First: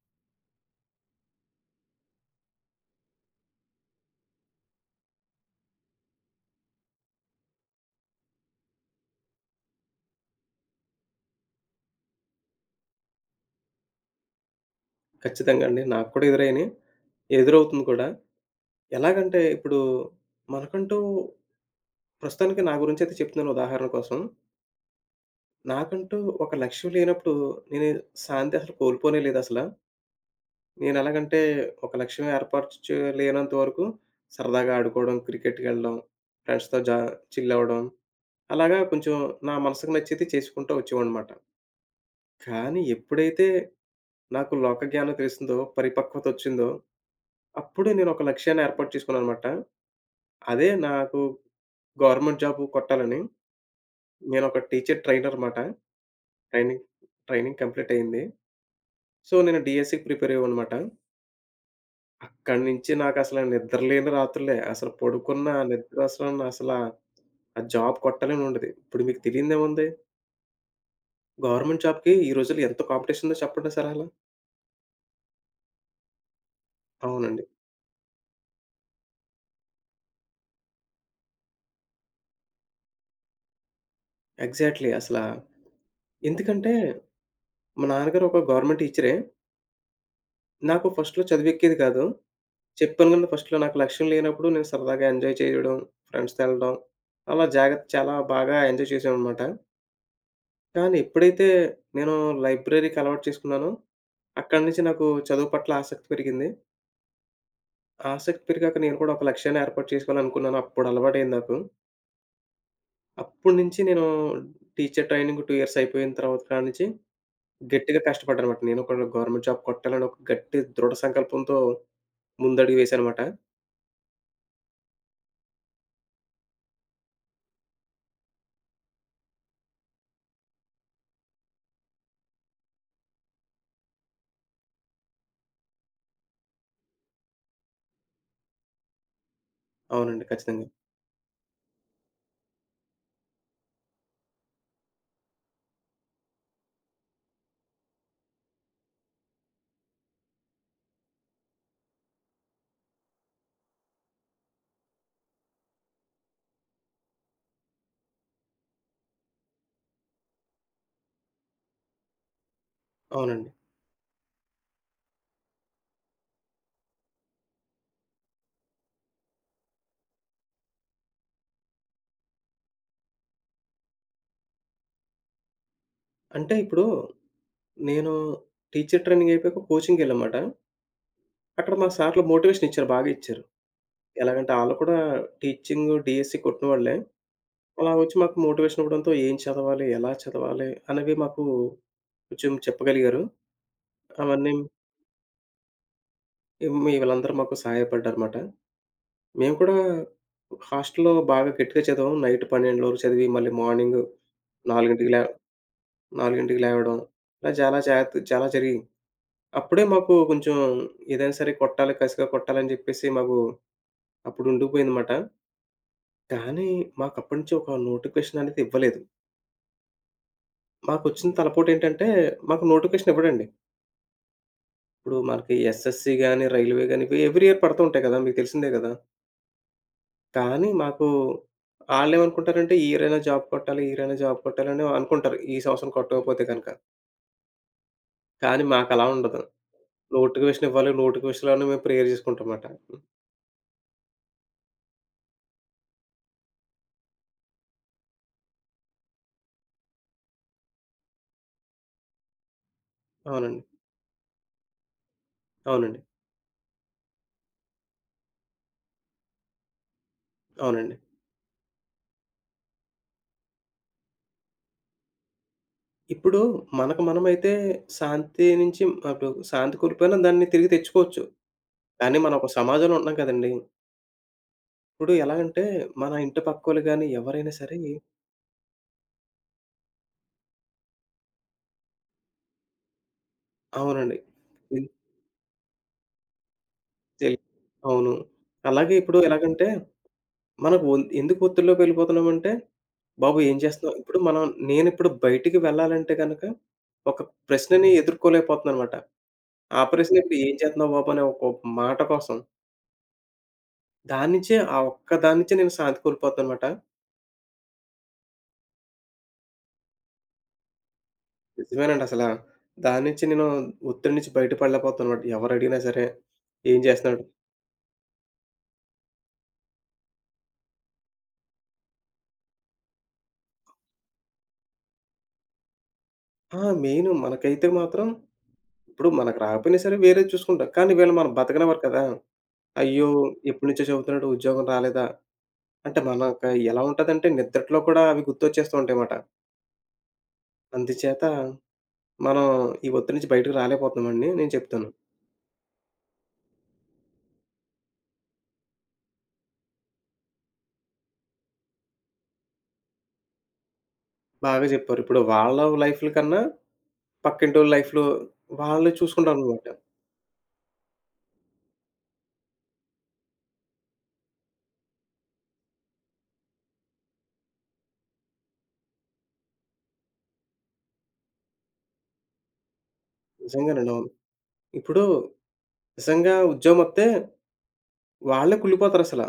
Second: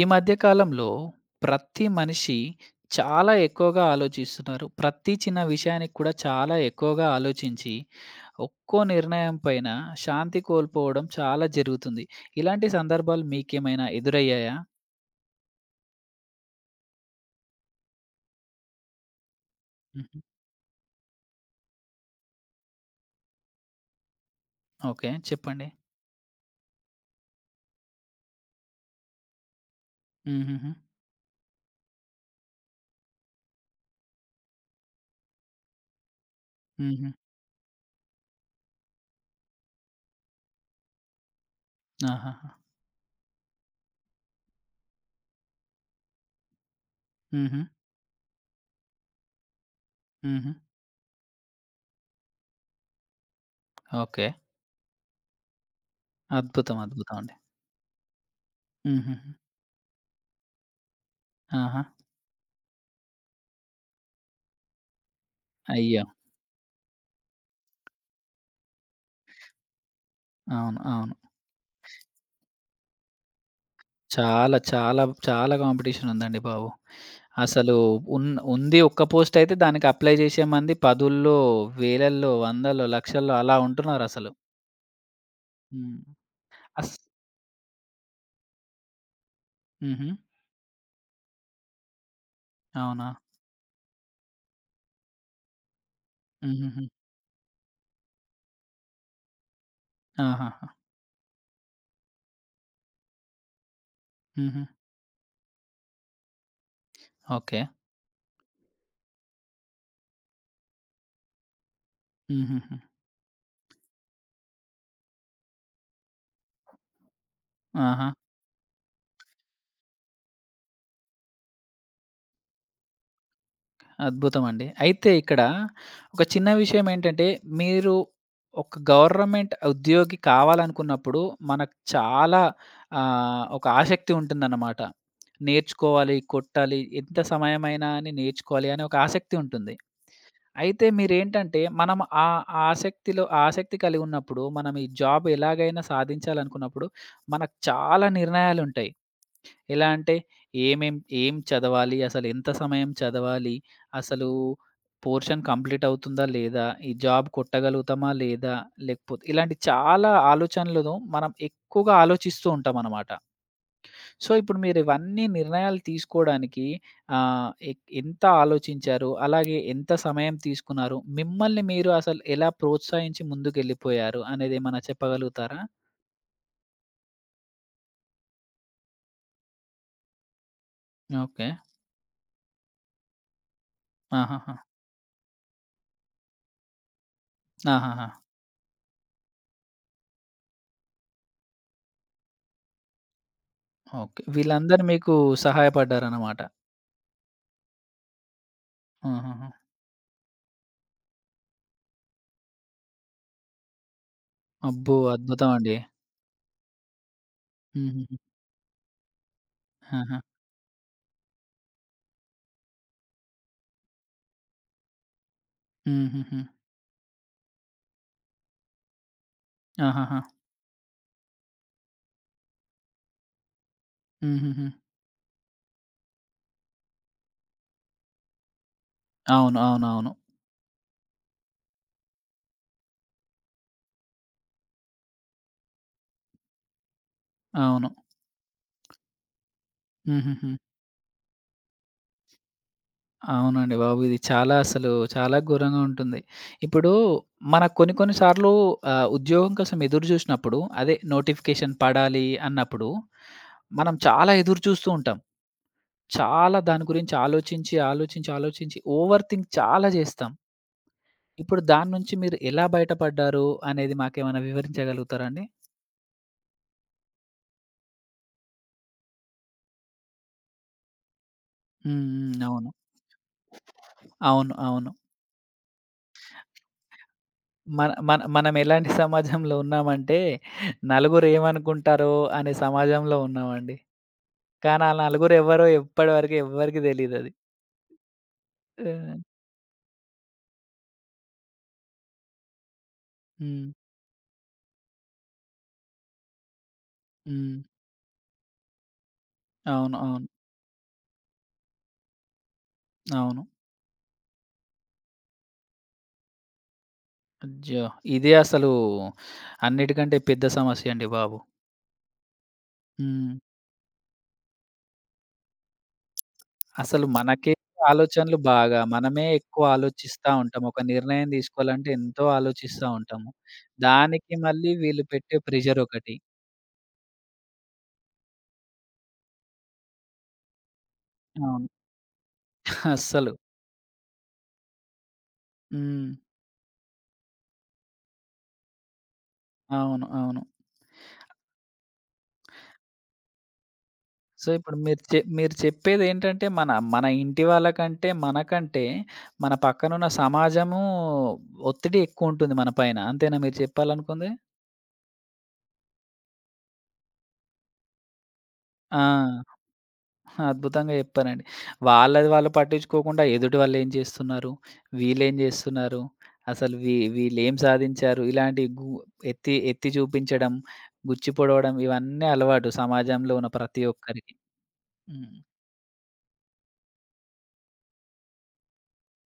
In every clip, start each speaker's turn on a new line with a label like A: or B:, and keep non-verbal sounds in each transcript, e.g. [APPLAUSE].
A: ఈ మధ్య కాలంలో ప్రతి మనిషి చాలా ఎక్కువగా ఆలోచిస్తున్నారు. ప్రతి చిన్న విషయానికి కూడా చాలా ఎక్కువగా ఆలోచించి, ఒక్కో నిర్ణయం పైన శాంతి కోల్పోవడం చాలా జరుగుతుంది. ఇలాంటి సందర్భాలు మీకేమైనా ఎదురయ్యాయా?
B: ఖచ్చితంగా అండి. నాకు కూడా ఎదురైనయి. ఎదురవుతుంది కూడా. ఎలాగంటే ఇప్పుడు
A: హుహు.
B: మనకంటూ ప్రస్తుతానికి నా గురించైతే చెప్తున్నాను ఉదాహరణ కోసం.
A: ఓకే. చెప్పండి.
B: నాకంటూ ఒక లక్ష్యం లేనప్పుడు నేను శాంతి అసలు కోల్పోనే లేదసల.
A: హుహుహు.
B: నేనెలాగంటే ఒక లక్ష్యం ఏర్పరచుకోలేనంత వరకు సరదాగా ఆడుకోవడం, క్రికెట్‌కెళ్ళడం, ఫ్రెండ్స్‌తో జా
A: హుహు.
B: చిల్ అవ్వడం అలాగా కొంచెం నా మనసుకు నచ్చేది చేసుకుంటూ వచ్చేవాడినమాట.
A: ఆహాహా!
B: కానీ ఎప్పుడైతే నాకు లోక జ్ఞానం తెలిసిందో, పరిపక్వతొచ్చిందో,
A: హుహు.
B: అప్పుడు నేనొక లక్ష్యాన్ని ఏర్పాటు చేసుకున్నాననమాట.
A: హుహు.
B: అదే నాకు గవర్నమెంట్ జాబు కొట్టాలని.
A: ఓకే.
B: నేనొక టీచర్ ట్రైనర్ మాట.
A: అద్భుతం.
B: ట్రైనింగ్
A: అద్భుతం అండి.
B: ట్రైనింగ్ కంప్లీట్ అయింది.
A: హుహుహు.
B: సో, నేను డీఎస్‌సీకి ప్రిపేర్ అయ్యేవాడినమాట.
A: ఆహా!
B: అక్కడి నుంచి నాకసల నిద్రలేని రాత్రులే. అసలు పడుకున్న నిద్ర
A: అయ్యో!
B: అసల ఆ జాబ్ కొట్టాలనుండేది. ఇప్పుడు మీకు తెలియనిదేముంది?
A: అవును. అవును.
B: గవర్నమెంట్ జాబ్‌కి ఈ రోజుల్లో ఎంత కాంపిటీషన్ ఉందో చెప్పండి అసల.
A: చాలా చాలా చాలా కాంపిటీషన్ ఉందండి బాబు.
B: అవునండి.
A: అసలు ఉన్ ఉంది ఒక్క పోస్టయితే దానికి అప్లై చేసే మంది పదుల్లో, వేలల్లో, వందల్లో, లక్షల్లో అలా ఉంటున్నారసలు.
B: ఎగ్జాక్ట్‌లీ. అసలా
A: హ్మ్.
B: ఎందుకంటే,
A: అస్
B: మా నాన్నగారు ఒక గవర్నమెంట్ టీచరే.
A: హుహు.
B: నాకు ఫస్ట్‌లో చదివెక్కేది కాదు.
A: అవునా?
B: చెప్పాను కదా! ఫస్ట్‌లో నాకు లక్ష్యం లేనప్పుడు నేను సరదాగా ఎంజాయ్ చేయడం, ఫ్రెండ్స్‌తో ఎళ్ళడం,
A: హుహుహు.
B: అలా జాగ్రత్త చాలా బాగా ఎంజాయ్ చేశామనమాట.
A: ఆహాహా!
B: కానీ ఎప్పుడైతే నేను లైబ్రరీకి అలవాటు చేసుకున్నానో,
A: హుహు.
B: అక్కడి నుంచి నాకు చదువు పట్ల ఆసక్తి పెరిగింది.
A: ఓకే.
B: ఆసక్తి పెరిగాక నేను కూడా ఒక లక్ష్యాన్ని ఏర్పాటు చేసుకోవాలనుకున్నాను. అప్పుడు అలవాటయింది నాకు.
A: హుహుహు.
B: అప్పటినుంచి నేను టీచర్ ట్రైనింగ్ 2 ఇయర్స్ అయిపోయిన తర్వాత కాడ నుంచి గట్టిగా
A: ఆహా!
B: కష్టపడ్డానమాట. నేను కూడా గవర్నమెంట్ జాబ్ కొట్టాలని ఒక గట్టి దృఢ సంకల్పంతో ముందడుగు వేశానమాట.
A: అద్భుతమండి. అయితే ఇక్కడ ఒక చిన్న విషయం ఏంటంటే, మీరు ఒక గవర్నమెంట్ ఉద్యోగి కావాలనుకున్నప్పుడు మనకు చాలా ఒక ఆసక్తి ఉంటుందన్నమాట. నేర్చుకోవాలి, కొట్టాలి, ఎంత సమయమైనా అని నేర్చుకోవాలి అనే ఒక ఆసక్తి ఉంటుంది.
B: అవునండి. ఖచ్చితంగా.
A: అయితే మీరేంటంటే, మనం ఆ ఆ ఆసక్తిలో ఆ ఆసక్తి కలిగున్నప్పుడు, మనం ఈ జాబ్ ఎలాగైనా సాధించాలనుకున్నప్పుడు, మనకు చాలా నిర్ణయాలుంటాయి. ఎలా అంటే, ఏమేం ఏం చదవాలి? అసలు ఎంత సమయం చదవాలి? అసలు పోర్షన్ కంప్లీట్ అవుతుందా? లేదా? ఈ జాబ్ కొట్టగలుగుతామా? లేదా? లేకపోతే ఇలాంటి చాలా ఆలోచనలను మనం ఎక్కువగా ఆలోచిస్తూ ఉంటామనమాట.
B: అవునండి.
A: సో, ఇప్పుడు మీరివన్నీ నిర్ణయాలు తీసుకోడానికి ఆహ్, ఎ ఎంత ఆలోచించారు? అలాగే ఎంత సమయం తీసుకున్నారు? మిమ్మల్ని మీరు అసలు ఎలా ప్రోత్సహించి ముందుకెళ్ళిపోయారు అనేదేమన్నా చెప్పగలుగుతారా?
B: అంటే ఇప్పుడు నేను టీచర్ ట్రైనింగ్ అయిపోయాక కోచింగ్‌కెళ్ళామాట.
A: ఓకే.
B: అక్కడ మా సార్‌లు మోటివేషన్ ఇచ్చారు. బాగా ఇచ్చారు. ఎలాగంటే
A: ఆహాహా!
B: ఆళ్ళు కూడా టీచింగు, డీఎస్సీ కొట్టిన వాళ్ళే. అలా
A: ఆహాహా!
B: వచ్చి మాకు మోటివేషన్ ఇవ్వడంతో ఏం చదవాలి? ఎలా చదవాలి? అనేవి మాకు కొంచెం చెప్పగలిగారు.
A: ఓకే.
B: అవన్నీ
A: వీళ్ళందరూ మీకు సహాయపడ్డారనమాట.
B: మీ వీళ్ళందరూ మాకు సహాయపడ్డారుమాట.
A: ఆహాహా!
B: మేము కూడా హాస్టల్‌లో బాగా గట్టిగా చదివాం. నైట్ 12 వరకు చదివి మళ్ళీ మార్నింగ్
A: అబ్బో!
B: 4కి లే
A: అద్భుతం అండి.
B: 4కి లేవడం. ఇలా చాలా
A: హుహుహు.
B: జాగ్రత్త చాలా జరిగింది. అప్పుడే మాకు
A: ఆహా!
B: కొంచెం ఏదైనా సరే కొట్టాలి కసిగా కొట్టాలని చెప్పేసి మాకు అప్పుడు ఉండిపోయిందన్నమాట.
A: హుహుహు.
B: కానీ మాకు అప్పటి నుంచి ఒక నోటిఫికేషన్ అనేది ఇవ్వలేదు.
A: ఆహాహా!
B: మాకొచ్చిన తలపోటేంటంటే మాకు నోటిఫికేషన్ ఇవ్వడండి.
A: హుహుహు.
B: ఇప్పుడు మనకి ఎస్ఎస్‌సి గాని, రైల్వే గాని ఇవి ఎవ్రీ ఇయర్ పడుతూ ఉంటాయి కదా! మీకు తెలిసిందే కదా!
A: అవును. అవునవును.
B: కానీ మాకు ఆళ్ళేమనుకుంటారంటే ఈ ఇయరైనా జాబ్ కొట్టాలి, ఈ ఇయరైనా జాబ్ కొట్టాలని అనుకుంటారు. ఈ సంవత్సరం కొట్టకపోతే గనక.
A: అవును.
B: కానీ మాకలా ఉండదు.
A: హుహుహు.
B: నోటిఫికేషన్ ఇవ్వాలి, నోటిఫికేషన్‌లోనే మేము ప్రేయర్ చేసుకుంటాం మాట.
A: అవునండి బాబు. ఇది చాలా అసలు చాలా ఘోరంగా ఉంటుంది. ఇప్పుడు మనకు కొన్ని కొన్ని సార్లు ఉద్యోగం కోసం ఎదురు జూసినప్పుడు అదే నోటిఫికేషన్ పడాలి అన్నప్పుడు,
B: అవునండి.
A: మనం చాలా ఎదురు చూస్తూ ఉంటాం.
B: అవునండి.
A: చాలా దాని గురించి ఆలోచించి, ఆలోచించి, ఆలోచించి ఓవర్ థింక్ చాలా జేస్తాం.
B: అవునండి.
A: ఇప్పుడు దాని నుంచి మీరు ఎలా బయటపడ్డారు అనేది మాకేమైనా వివరించగలుగుతారా అండి?
B: ఇప్పుడు మనకు మనమైతే శాంతి నుంచి అటు శాంతి కోల్పోయినా దాన్ని తిరిగి తెచ్చుకోవచ్చు.
A: హ్మ్.
B: కానీ మనం
A: హ్మ్.
B: ఒక
A: అవును.
B: సమాజంలో ఉంటున్నాం కదండీ!
A: అవును. అవును.
B: ఇప్పుడు ఎలాగంటే మన ఇంటి పక్కోళ్ళు గాని ఎవరైనా సరే
A: మన మన మనం ఎలాంటి సమాజంలో ఉన్నామంటే నలుగురు ఏమనుకుంటారో అనే సమాజంలో ఉన్నామండి.
B: అవునండి.
A: కానీ ఆళ్ళు నలుగురు ఎవరో ఇప్పటి వరకు ఎవ్వరికీ తెలీదది.
B: తెల్ అవును. అలాగే
A: ఆ!
B: ఇప్పుడు ఎలాగంటే మనకు ఒ ఎందుకు ఒత్తిడిలోకి వెళ్ళిపోతున్నామంటే, బాబు ఏం
A: హ్మ్.
B: చేస్తున్నావు? ఇప్పుడు మనం నేనిప్పుడు బయటికి వెళ్ళాలంటే గనక, ఒక
A: హ్మ్.
B: ప్రశ్నని ఎదుర్కోలేకపోతున్నానన్నమాట. ఆ
A: అవును.
B: ప్రశ్న
A: అవును.
B: ఇప్పుడు ఏం చేస్తున్నావు బాబు అనే ఒక మాట కోసం.
A: అవును.
B: దాని నుంచే ఆ ఒక్క దాని నుంచే నేను శాంతి కోల్పోతున్నానన్నమాట.
A: అయ్యో! ఇదే అసలు అన్నిటికంటే పెద్ద సమస్య అండి బాబు.
B: నిజమేనండి అసల. దాని నుంచి
A: హ్మ్.
B: నేను ఒత్తిడి నుంచి బయటపడలేకపోతున్నానన్నమాట. ఎవరడిగినా సరే, ఏం
A: అసలు
B: చేస్తున్నాడు?
A: మనకే ఆలోచనలు బాగా మనమే ఎక్కువ ఆలోచిస్తా ఉంటాం. ఒక నిర్ణయం తీసుకోవాలంటే ఎంతో ఆలోచిస్తా ఉంటాము. దానికి మళ్ళీ వీళ్ళు పెట్టే ప్రెషర్ ఒకటి.
B: ఆ! మెయిను మనకైతే మాత్రం ఇప్పుడు మనకు రాకపోయినా సరే వేరేది చూసుకుంటాం. కానీ వీళ్ళు మనం
A: అవును.
B: బతకనివ్వరు కదా!
A: [LAUGHS]
B: అయ్యో!
A: అస్సలు.
B: ఎప్పటినుంచో చదువుతున్నాడు ఉద్యోగం రాలేదా? అంటే
A: హ్మ్.
B: మనకు ఎలా ఉంటదంటే నిద్రలో కూడా అవి గుర్తొచ్చేస్తూ ఉంటాయమాట.
A: అవును. అవును.
B: అందుచేత మనం ఈ ఒత్తిడి నుంచి బయటకి రాలేకపోతున్నామని
A: సో,
B: నేను
A: ఇప్పుడు
B: చెప్తాను.
A: మీరు మీరు చెప్పేదేంటంటే, మన మన ఇంటి వాళ్ళకంటే, మనకంటే, మన పక్కనున్న సమాజము ఒత్తిడి ఎక్కువుంటుంది మన పైన. అంతేనా మీరు చెప్పాలనుకుంది?
B: బాగా చెప్పారు. ఇప్పుడు వాళ్ళ లైఫ్‌ల కన్నా పక్కింటోళ్ళ లైఫ్‌లు వాళ్ళు
A: ఆ!
B: చూసుకుంటారనమాట.
A: అద్భుతంగా చెప్పారండి. వాళ్ళది వాళ్ళు పట్టించుకోకుండా, ఎదుటి వాళ్ళేం చేస్తున్నారు? వీళ్ళేం జేస్తున్నారు? అసలు వీళ్ళేం సాధించారు? ఇలాంటి గు ఎత్తి ఎత్తి చూపించడం, గుచ్చి పొడవడం ఇవన్నీ అలవాటు సమాజంలో ఉన్న ప్రతి
B: నిజంగానండి. అవును.
A: ఒక్కరికి.
B: ఇప్పుడు
A: హ్మ్.
B: నిజంగా ఉద్యోగమొత్తే వాళ్ళే కుళ్ళిపోతారసల.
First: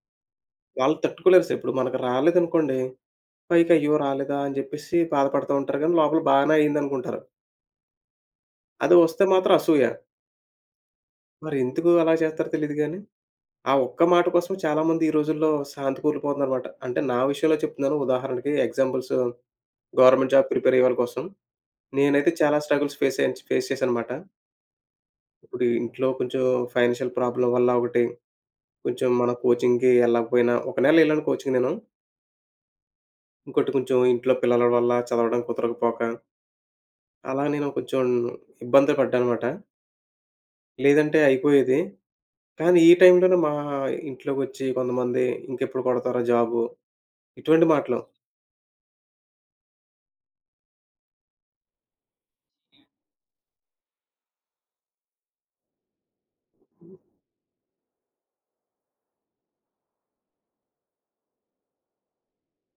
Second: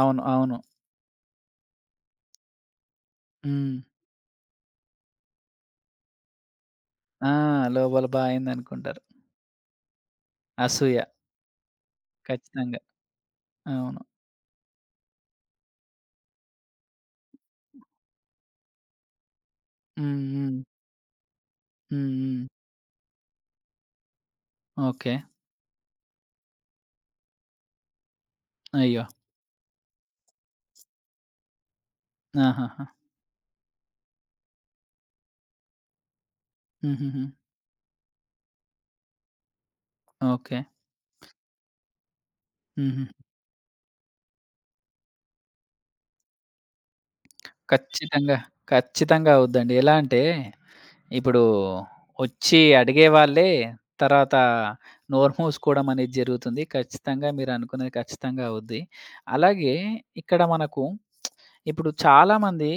A: అవును. అవును.
B: వాళ్ళు తట్టుకోలేరసల. ఇప్పుడు మనకు రాలేదనుకోండి, పైకి
A: హ్మ్.
B: అయ్యో! రాలేదా అని చెప్పేసి బాధపడతా ఉంటారు గానీ, లోపల బానే అయిందనుకుంటారు.
A: ఆ! లోపల
B: అది
A: అయిందనుకుంటారు.
B: వస్తే మాత్రం అసూయ.
A: అసూయ.
B: మరెందుకు అలా చేస్తారో తెలీదు
A: ఖచ్చితంగా.
B: గాని. ఆ
A: అవును.
B: ఒక్క మాట కోసం చాలామంది ఈ రోజుల్లో శాంతి కూలిపోతుందనమాట. అంటే నా విషయంలో చెప్తున్నాను. ఉదాహరణకి ఎగ్జాంపుల్స్
A: హ్మ్.
B: గవర్నమెంట్ జాబ్
A: హ్మ్.
B: ప్రిపేర్ అయ్యే వాళ్ళ కోసం.
A: హ్మ్.
B: నేనైతే
A: హ్మ్.
B: చాలా స్ట్రగుల్స్ ఫేస్ చేశాననమాట.
A: ఓకే.
B: ఇప్పుడు ఇంట్లో కొంచెం ఫైనాన్షియల్ ప్రాబ్లమ్ వల్ల ఒకటి,
A: అయ్యో!
B: కొంచెం మన కోచింగ్‌కి ఎళ్ళకపోయినా ఒక నెల ఎళ్ళాను కోచింగ్ నేను.
A: ఆహాహా!
B: ఇంకోటి కొంచెం ఇంట్లో పిల్లల వల్ల చదవడం కుదరకపోక,
A: హుహుహు.
B: అలా నేను కొంచెం ఇబ్బందులు పడ్డాననమాట.
A: ఓకే.
B: లేదంటే అయిపోయేది. కానీ ఈ
A: హుహు.
B: టైంలోనే మా ఇంట్లోకొచ్చి కొంతమంది "ఇంకెప్పుడు కొడతావురా జాబు" ఇటువంటి మాటలు.
A: ఖచ్చితంగా. ఖచ్చితంగా అవుద్దండి. ఎలా అంటే, ఇప్పుడు ఒచ్చి అడిగేవాళ్ళే తర్వాత నోరు మూసుకోవడం అనేది జరుగుతుంది. ఖచ్చితంగా మీరనుకున్నది ఖచ్చితంగా అవుద్ది. అలాగే ఇక్కడ మనకు ఇప్పుడు చాలామంది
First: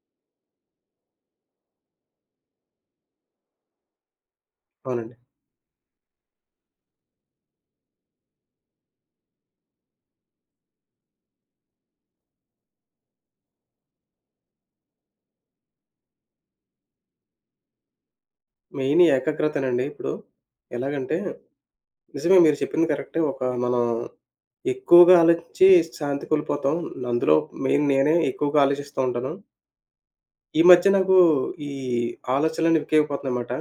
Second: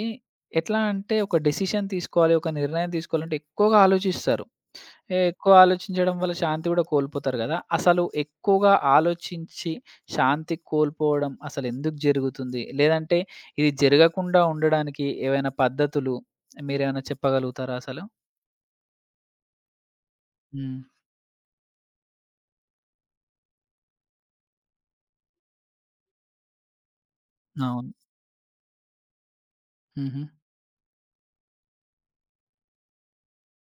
A: ఎట్లా అంటే, ఒక డెసిషన్ తీసుకోవాలి, ఒక నిర్ణయం తీసుకోవాలంటే ఎక్కువగా ఆలోచిస్తారు.
B: అవునండి.
A: ఏ ఎక్కువ ఆలోచించడం వల్ల శాంతి గూడా కోల్పోతారు గదా! అసలు ఎక్కువగా ఆలోచించి శాంతి కోల్పోవడం అసలెందుకు జరుగుతుంది? లేదంటే ఇది జరగకుండా ఉండడానికి ఏవైనా పద్ధతులు మీరేమైనా చెప్పగలుగుతారా అసలు?
B: మెయిన్ ఏకాగ్రతనండి ఇప్పుడు.
A: హ్మ్.
B: ఎలాగంటే నిజమే మీరు చెప్పింది కరెక్టే. ఒక మనం ఎక్కువగా ఆలోచించి శాంతి కోల్పోతాం. అందులో మెయిన్
A: అవును.
B: నేనే ఎక్కువగా ఆలోచిస్తూ ఉంటాను.
A: హుహు.
B: ఈ మధ్య నాకు ఈ ఆలోచనలన్నీ ఎక్కువైపోతున్నాయన్నమాట.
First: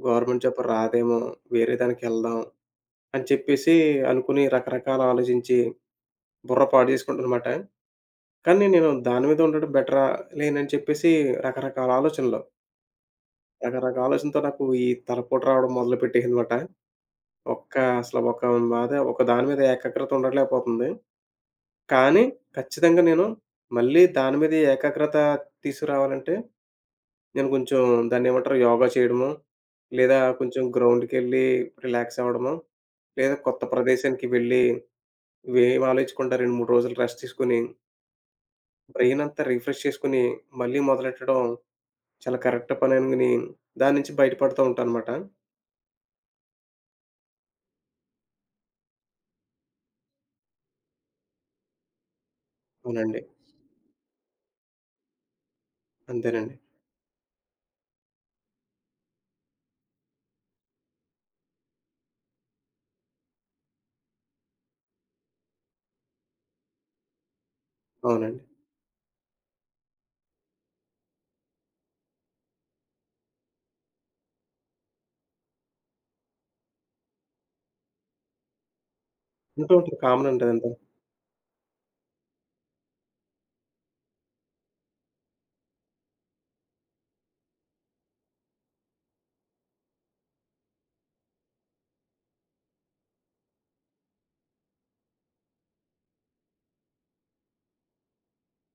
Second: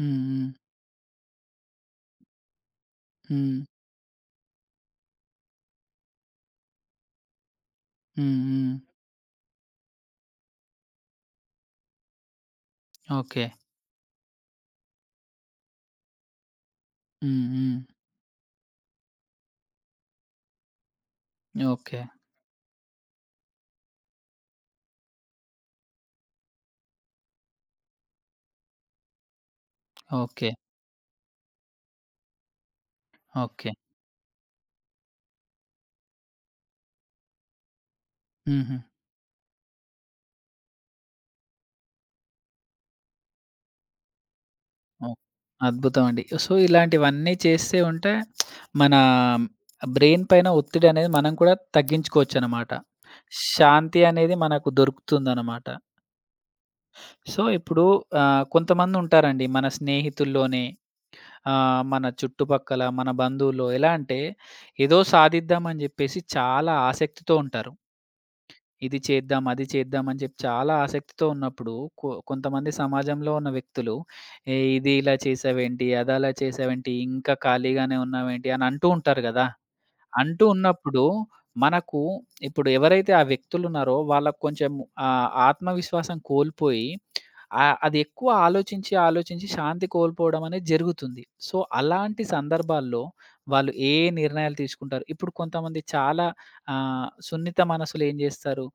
A: హ్మ్.
B: గవర్నమెంట్
A: హ్మ్.
B: జాబ్ రాదేమో, వేరే దానికెళ్దాం అని
A: హ్మ్.
B: చెప్పేసి అనుకుని రకరకాల ఆలోచించి బుర్ర పాడు చేసుకుంటానన్నమాట.
A: హ్మ్.
B: కానీ
A: హ్మ్.
B: నేను దాని మీద ఉండడం బెటరా లేనని చెప్పేసి రకరకాల ఆలోచనలు,
A: ఓకే.
B: రకరకాల ఆలోచనతో నాకు ఈ తలపోటు రావడం మొదలుపెట్టేసిందన్నమాట.
A: హ్మ్.
B: ఒక్క
A: హ్మ్.
B: అసలు ఒక బాధ ఒక దాని మీద ఏకాగ్రత ఉండలేకపోతుంది.
A: ఓకే.
B: కానీ ఖచ్చితంగా నేను మళ్ళీ దాని మీద ఏకాగ్రత తీసుకురావాలంటే, నేను కొంచెం దాన్నేమంటారు యోగా చేయడమో, లేదా
A: ఓకే.
B: కొంచెం గ్రౌండ్‌కెళ్ళి రిలాక్స్ అవ్వడమో, లేదా కొత్త
A: ఓకే.
B: ప్రదేశానికి వెళ్ళి ఇవేం ఆలోచించకుండా 2, 3 రోజులు రెస్ట్ తీసుకొని,
A: హుహు.
B: బ్రెయిన్ అంతా రిఫ్రెష్ చేసుకొని, మళ్ళీ మొదలెట్టడం చాలా కరెక్ట్ పననుకుని దాని నుంచి బయటపడుతూ ఉంటానమాట.
A: ఓహ్! అద్భుతం అండి. సో, ఇలాంటివన్నీ చేస్తే ఉంటే మన బ్రెయిన్ పైన ఒత్తిడనేది మనం కూడా తగ్గించుకోవచ్చనమాట.
B: అవునండి.
A: శాంతి అనేది మనకు దొరుకుతుందనమాట.
B: అంతేనండి.
A: సో, ఇప్పుడు కొంతమందుంటారండి మన స్నేహితుల్లోనే మన చుట్టుపక్కల, మన బంధువుల్లో ఎలా అంటే ఏదో సాధిద్దామని జెప్పేసి చాలా ఆసక్తితో ఉంటారు.
B: అవునండి.
A: ఇది చేద్దాం, అది చేద్దాం అని చెప్పి చాలా ఆసక్తితో ఉన్నప్పుడు కొంతమంది సమాజంలో ఉన్న వ్యక్తులు, "ఏయ్! ఇది ఇలా చేసావేంటి? అది అలా చేసావేంటి? ఇంకా ఖాళీగానే ఉన్నావేంటి?" అని అంటూ ఉంటారు గదా!
B: ఉంటూ ఉంటుంది. కామన్ అండి
A: అంటూ
B: అదంతా.
A: ఉన్నప్పుడు మనకు ఇప్పుడు ఎవరైతే ఆ వ్యక్తులున్నారో వాళ్ళకి కొంచెం ఆత్మవిశ్వాసం కోల్పోయి ఆ! అది ఎక్కువ ఆలోచించి, ఆలోచించి శాంతి కోల్పోవడం అనేది జరుగుతుంది. సో, అలాంటి సందర్భాల్లో వాళ్ళు ఏ నిర్ణయాలు తీసుకుంటారు? ఇప్పుడు కొంతమంది చాలా సున్నిత మనసులేం జేస్తారు?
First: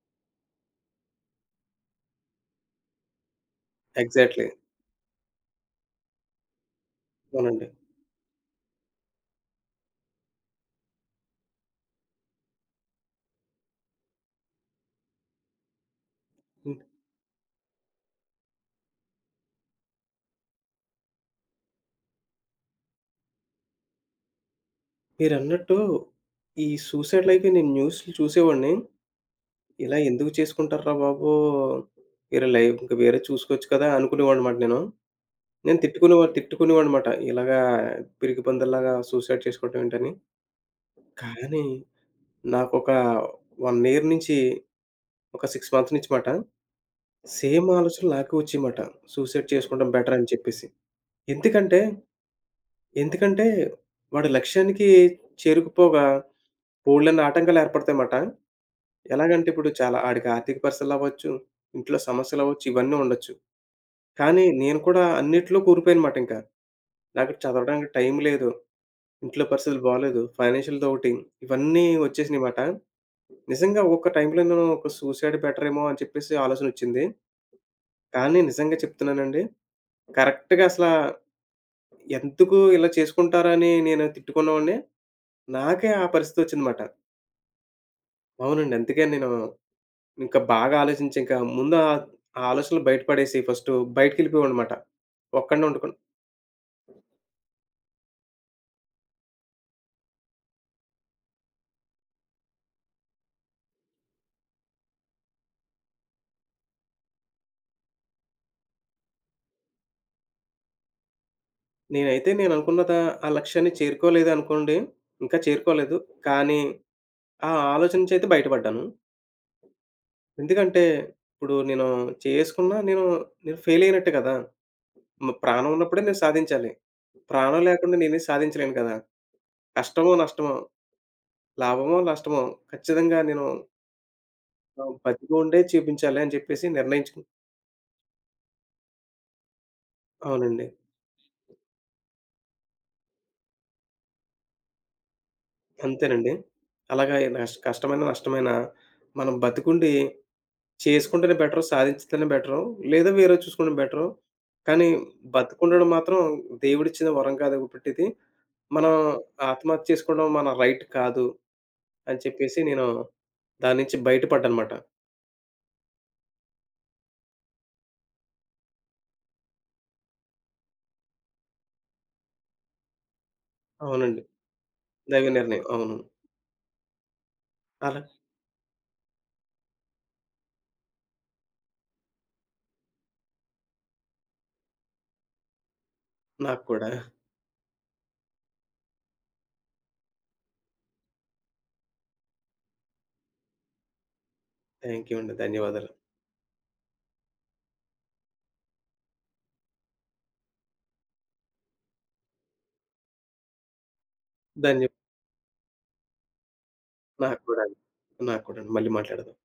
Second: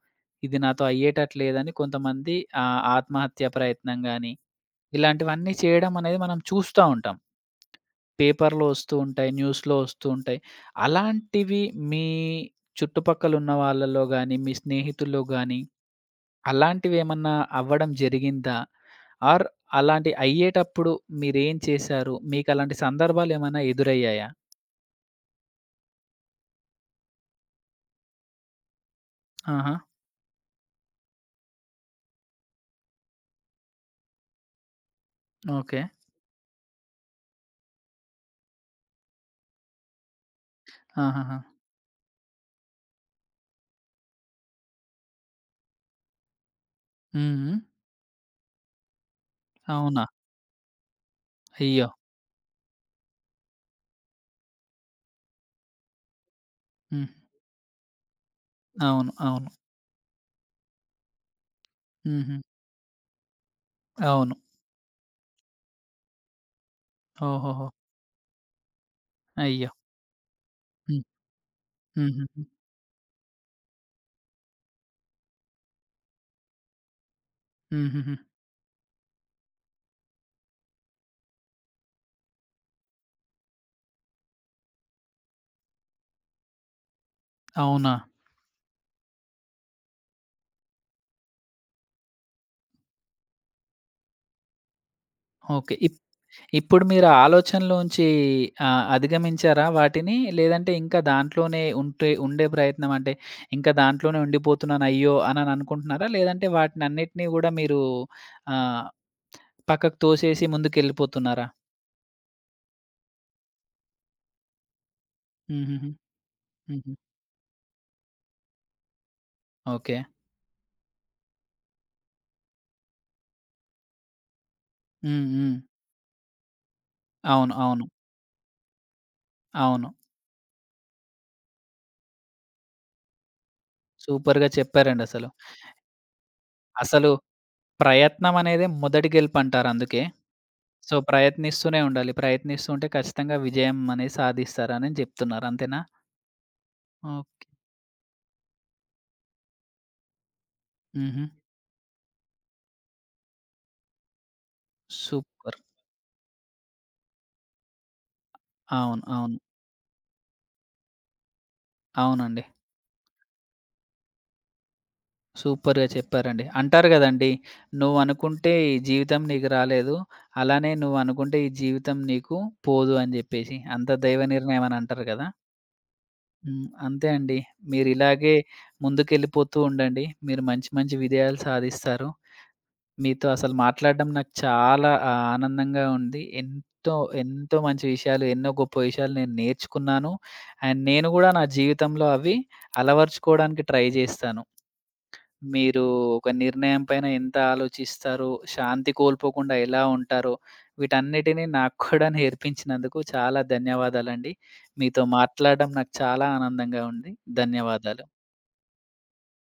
A: ఇది నాతో అయ్యేటట్లేదని కొంతమంది ఆత్మహత్య ప్రయత్నం గాని,
B: ఎగ్జాక్ట్‌లీ.
A: ఇలాంటివన్నీ చేయడం అనేది మనం చూస్తా ఉంటాం.
B: అవునండి.
A: పేపర్‌లో వస్తూ ఉంటాయి. న్యూస్‌లో వస్తూ ఉంటాయి. అలాంటివి మీ చుట్టుపక్కలున్న వాళ్ళలో గాని, మీ స్నేహితుల్లో గాని
B: హ్మ్.
A: అలాంటివేమన్నా అవ్వడం జరిగిందా? ఆర్ అలాంటి అయ్యేటప్పుడు మీరేం చేశారు? మీకలాంటి సందర్భాలేమైనా ఎదురయ్యాయా?
B: మీరన్నట్టు ఈ సూసైడ్ లైఫే నేను న్యూస్‌లు చూసేవాడిని.
A: ఆహా!
B: ఇలా ఎందుకు చేసుకుంటార్రా బాబు! వేరే లైఫ్ ఇంక వేరే చూసుకోవచ్చు కదా! అనుకునేవాడినమాట నేను.
A: ఓకే.
B: తిట్టుకునేవాడినమాట. ఇలాగా పిరికి పందిలాగా సూసైడ్ చేసుకోవటం ఏంటని.
A: ఆహాహా!
B: కానీ నాకొక 1 ఇయర్ నుంచి ఒక 6 మంత్స్ నుంచి మాట
A: హ్మ్. హ్మ్.
B: సేమ్ ఆలోచనలు నాకే వచ్చాయిమాట. సూసైడ్ చేసుకోవడం
A: అవునా?
B: బెటర్ అని చెప్పేసి. ఎందుకంటే,
A: అయ్యో!
B: ఎందుకంటే వాడి లక్ష్యానికి చేరుకుపోగా
A: హ్మ్.
B: బోలెడన్ని ఆటంకాలు ఏర్పడతాయి మాట.
A: అవును.
B: ఎలాగంటే
A: అవును.
B: ఇప్పుడు చాలా ఆడికి ఆర్థిక పరిస్థితులు అవ్వచ్చు, ఇంట్లో
A: హుహు.
B: సమస్యలు అవ్వచ్చు, ఇవన్నీ ఉండొచ్చు.
A: అవును.
B: కానీ నేను కూడా అన్నిట్లో కూరుకుపోయానమాట ఇంకా. నాకు
A: ఓహోహో!
B: చదవడానికి టైం లేదు. ఇంట్లో
A: అయ్యో!
B: పరిస్థితులు బాలేదు. ఫైనాన్షియల్‌ది
A: హ్మ్.
B: ఒకటి. ఇవన్నీ
A: హుహుహు.
B: వచ్చేసినాయిమాట. నిజంగా ఒక్క టైంలో నేను ఒక సూసైడ్ బెటరేమో అని చెప్పేసి ఆలోచనొచ్చింది.
A: హుహుహు.
B: కానీ నిజంగా చెప్తున్నానండి. కరెక్ట్‌గా అసలా ఎందుకు ఇలా చేసుకుంటారని నేను తిట్టుకున్నవాడిని. నాకే ఆ పరిస్థితొచ్చిందమాట.
A: అవునా?
B: అవునండి. అందుకే నేను ఇంకా బాగా ఆలోచించి, ఇంకా ముందు ఆ ఆ ఆలోచనలు బయట పడేసి ఫస్టు బయటికెళ్ళిపోయావనమాట. ఒక్కడినే
A: ఓకే.
B: ఉండుకున్
A: ఇప్పుడు మీరు ఆ ఆలోచనలోంచి అధిగమించారా వాటిని? లేదంటే ఇంకా దాంట్లోనే ఉండే ప్రయత్నం అంటే ఇంకా దాంట్లోనే ఉండిపోతున్నాను అయ్యో! అనుకుంటున్నారా? లేదంటే వాటినన్నిటిని గూడా మీరు ఆహ్, పక్కకు తోసేసి ముందుకెళ్ళిపోతున్నారా?
B: నేనైతే నేననుకున్నదా ఆ లక్ష్యాన్ని చేరుకోలేదనుకోండి. ఇంకా
A: హుహుహు.
B: చేరుకోలేదు. కానీ
A: హుహు.
B: ఆ ఆలోచన నుంచి అయితే బయట పడ్డాను.
A: ఓకే.
B: ఎందుకంటే, ఇప్పుడు నేను చేసుకున్నా నేను నేను ఫెయిలయినట్టే కదా!
A: హ్మ్.
B: మ
A: హ్మ్.
B: ప్రాణం ఉన్నప్పుడే నేను సాధించాలి.
A: అవును.
B: ప్రాణం
A: అవును.
B: లేకుండా నేనేం సాధించలేను కదా!
A: అవును.
B: కష్టమో, నష్టమో, లాభమో, నష్టమో ఖచ్చితంగా నేను
A: సూపర్‌గా చెప్పారండి అసలు.
B: బతికుండే చూపించాలి అని చెప్పేసి
A: అసలు
B: నిర్ణయించుకు
A: ప్రయత్నం అనేదే మొదటి గెలుపంటారు అందుకే.
B: అవునండి.
A: సో, ప్రయత్నిస్తూనే ఉండాలి. ప్రయత్నిస్తూ ఉంటే ఖచ్చితంగా విజయం అనేది సాధిస్తారని చెప్తున్నారు. అంతేనా?
B: అంతేనండి. అలాగా ఏ
A: ఓహ్!
B: కష్టమైన, నష్టమైన మనం బతికుండి
A: హుహు.
B: చేసుకుంటేనే బెటరు. సాధించితేనే బెటరు. లేదా వేరేది చూసుకోవడం బెటరు. కానీ
A: సూపర్.
B: బతికుండడం మాత్రం దేవుడిచ్చిన వరం కాదు కాబట్టిది. మనం
A: అవును. అవును.
B: ఆత్మహత్య చేసుకోవడం మన రైట్ కాదు అని
A: అవునండి.
B: చెప్పేసి నేను దాని నుంచి బయటపడ్డానమాట.
A: సూపర్‌గా చెప్పారండి. అంటారు గదండీ! "నువ్వనుకుంటే ఈ జీవితం నీకు రాలేదు. అలానే నువ్వనుకుంటే ఈ జీవితం నీకు పోదు" అని జెప్పేసి. అంత
B: అవునండి.
A: దైవ నిర్ణయం అని అంటారు
B: దైవ
A: గదా!
B: నిర్ణయం. అవును.
A: హ్మ్. అంతే అండి.
B: అలా
A: మీరిలాగే ముందుకెళ్ళిపోతూ ఉండండి. మీరు మంచి మంచి విజయాలు సాధిస్తారు. మీతో అసలు మాట్లాడడం నాకు చాలా ఆనందంగా ఉంది.
B: నాకు కూడా.
A: ఎంతో, ఎంతో మంచి విషయాలు, ఎన్నో గొప్ప విషయాలు నేను నేర్చుకున్నాను. అండ్ నేను గూడా నా జీవితంలో అవి అలవరుచుకోవడానికి ట్రై జేస్తాను.
B: థాంక్ యూ అండి.
A: మీరు
B: ధన్యవాదాలు.
A: ఒక నిర్ణయం పైన ఎంత ఆలోచిస్తారో, శాంతి కోల్పోకుండా ఎలా ఉంటారో, వీటన్నిటిని నాకు కూడా నేర్పించినందుకు చాలా ధన్యవాదాలండి.
B: ధన్య
A: మీతో మాట్లాడడం నాకు చాలా ఆనందంగా ఉంది.
B: నాకు కూడా అండి.
A: ధన్యవాదాలు.
B: నాకు కూడా అండి. మళ్ళీ మాట్లాడదాం.